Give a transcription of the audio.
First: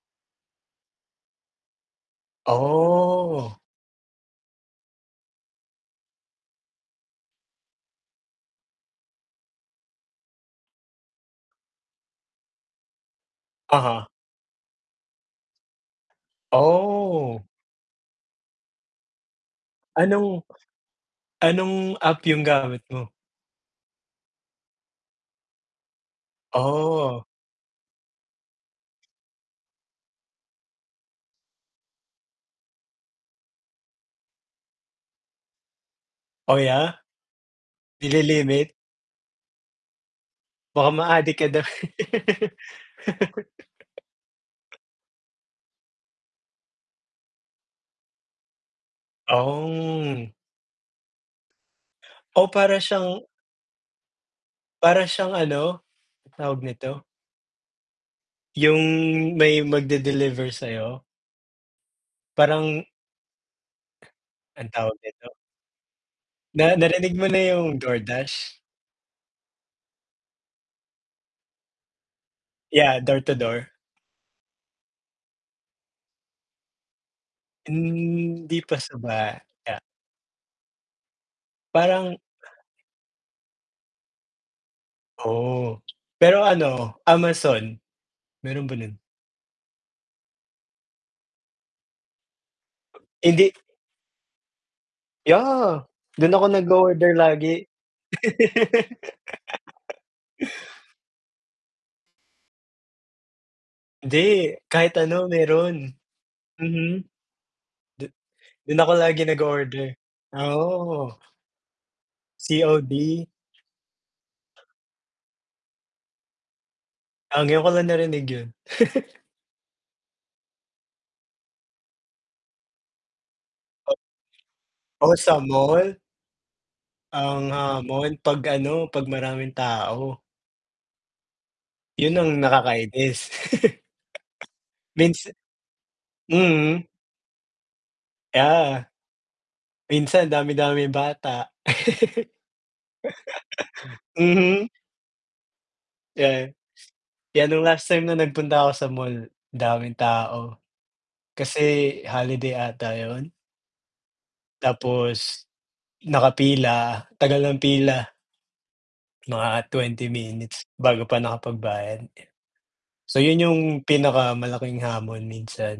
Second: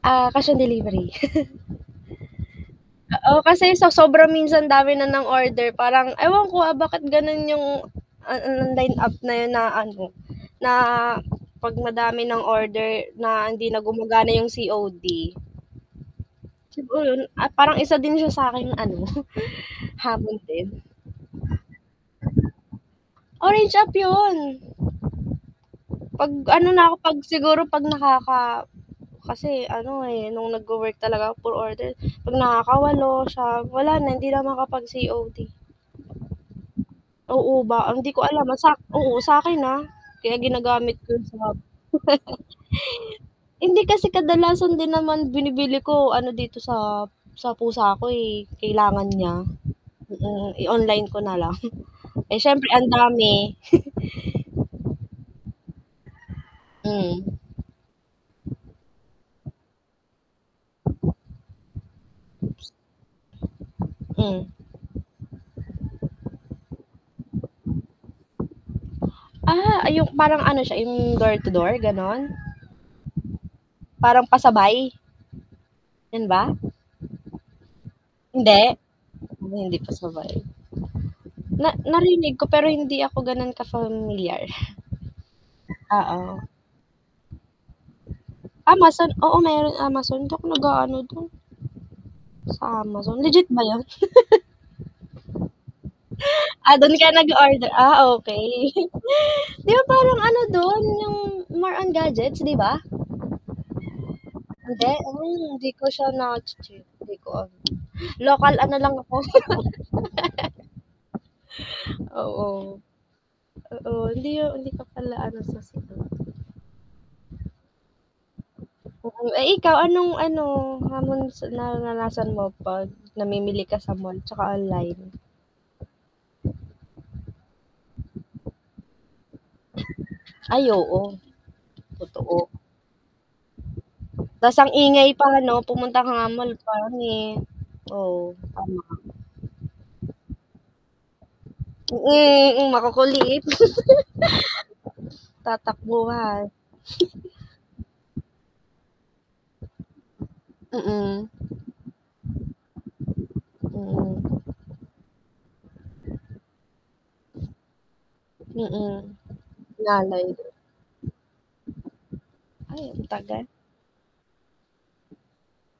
Ah, cash on delivery. Oo, Oh. kasi sa sobrang minsan dami na ng order, parang ewan ko, ah, bakit ganun yung, ah ah, line up na yun na ano, na 'pag madami ng order na hindi na Aha. gumagana yung COD. Siguro, Oh. ah, parang isa din siya sa aking ano, hamon Anong din. anong app yung gamit mo? Orange app yun. 'Pag ano na ako, 'pag Oh. siguro 'pag nakaka kasi ano, eh, nung nag-wo-work talaga puro order, 'pag nakakawalo, 9, wala na, hindi na makakapag-COD. Oh, yeah. Oo ba ang 'di ko alam, ah, sa Nili-limit? oo, sa 'kin ha? Kaya Baka ginagamit ko [unintelligible] maadik ka daw. Hindi, kasi kadalasan din naman binibili ko ano dito sa sa pusa ko, eh, kailangan niya. Oh. Mm, i-online ko na lang. Eh, Oh, siyempre para ang siyang dami. para siyang ano, tawag nito? Hmm. Yung may magde-deliver sa'yo? Parang Hmm. Anong tawag nito? Na narinig mo na yung Door Dash? Ah, ay yung parang ano siya, yung door to door, gano'n? Yeah, door to door. Parang pasabay? Yun ba? Hindi Hindi? pasaba Hindi yeah. pasabay. Na Parang narinig ko, pero hindi ako ganun ka-familiar. Oh. Oo. Pero ano, Amazon? Meron ba nun? Amazon, oo meron Amazon. 'Di ako nag-aano dun. Sa Amazon legit Hindi ba yun? Yeah. Dun ako Ah, dun ka nag-o-order lagi. nag-o-order. Ah, okey. 'Di ba parang ano dun, yung more on gadgets, di ba? Hindi, Hindi? kahit ano Hmm, hindi ko meron. siya nache-check. Mhm. Hindi ko ano, Du local ano dun ako lang ako lagi nag-o-order. Ah, oo. Oo. COD? Oo, hindi hindi ka pala ano sa Ah, ngayon ko lang narinig yun. [unintelligible] Mm. Eh, ikaw anong ano, hamon sa naranasan mo 'pag namimili ka sa [unintelligible] mall 'tsaka online? Oh, sa mall ang hamon 'pag ano, 'pag maraming tao. Ay oo. Yun ang Totoo. nakakainis. Ta's ang ingay Mins pa 'no? Pumunta ka nga mall Mm. [unintelligible] oo, tama. Yeah. Minsan ang dami-daming bata. Mm, mm, makukulit. Mhm. Tatakbuhan Yes. 'Yan nung last time na nagpunta ako sa mall daming tao. Mm. Kasi holiday 'ata yun? Mm. Tapos, nakapila, tagal ng pila. Mm. Mga 20 Sinanay din. minutes bago pa nakapagbayad, eh. Ay, ang So yun tagal. yung pinakamalaking hamon minsan.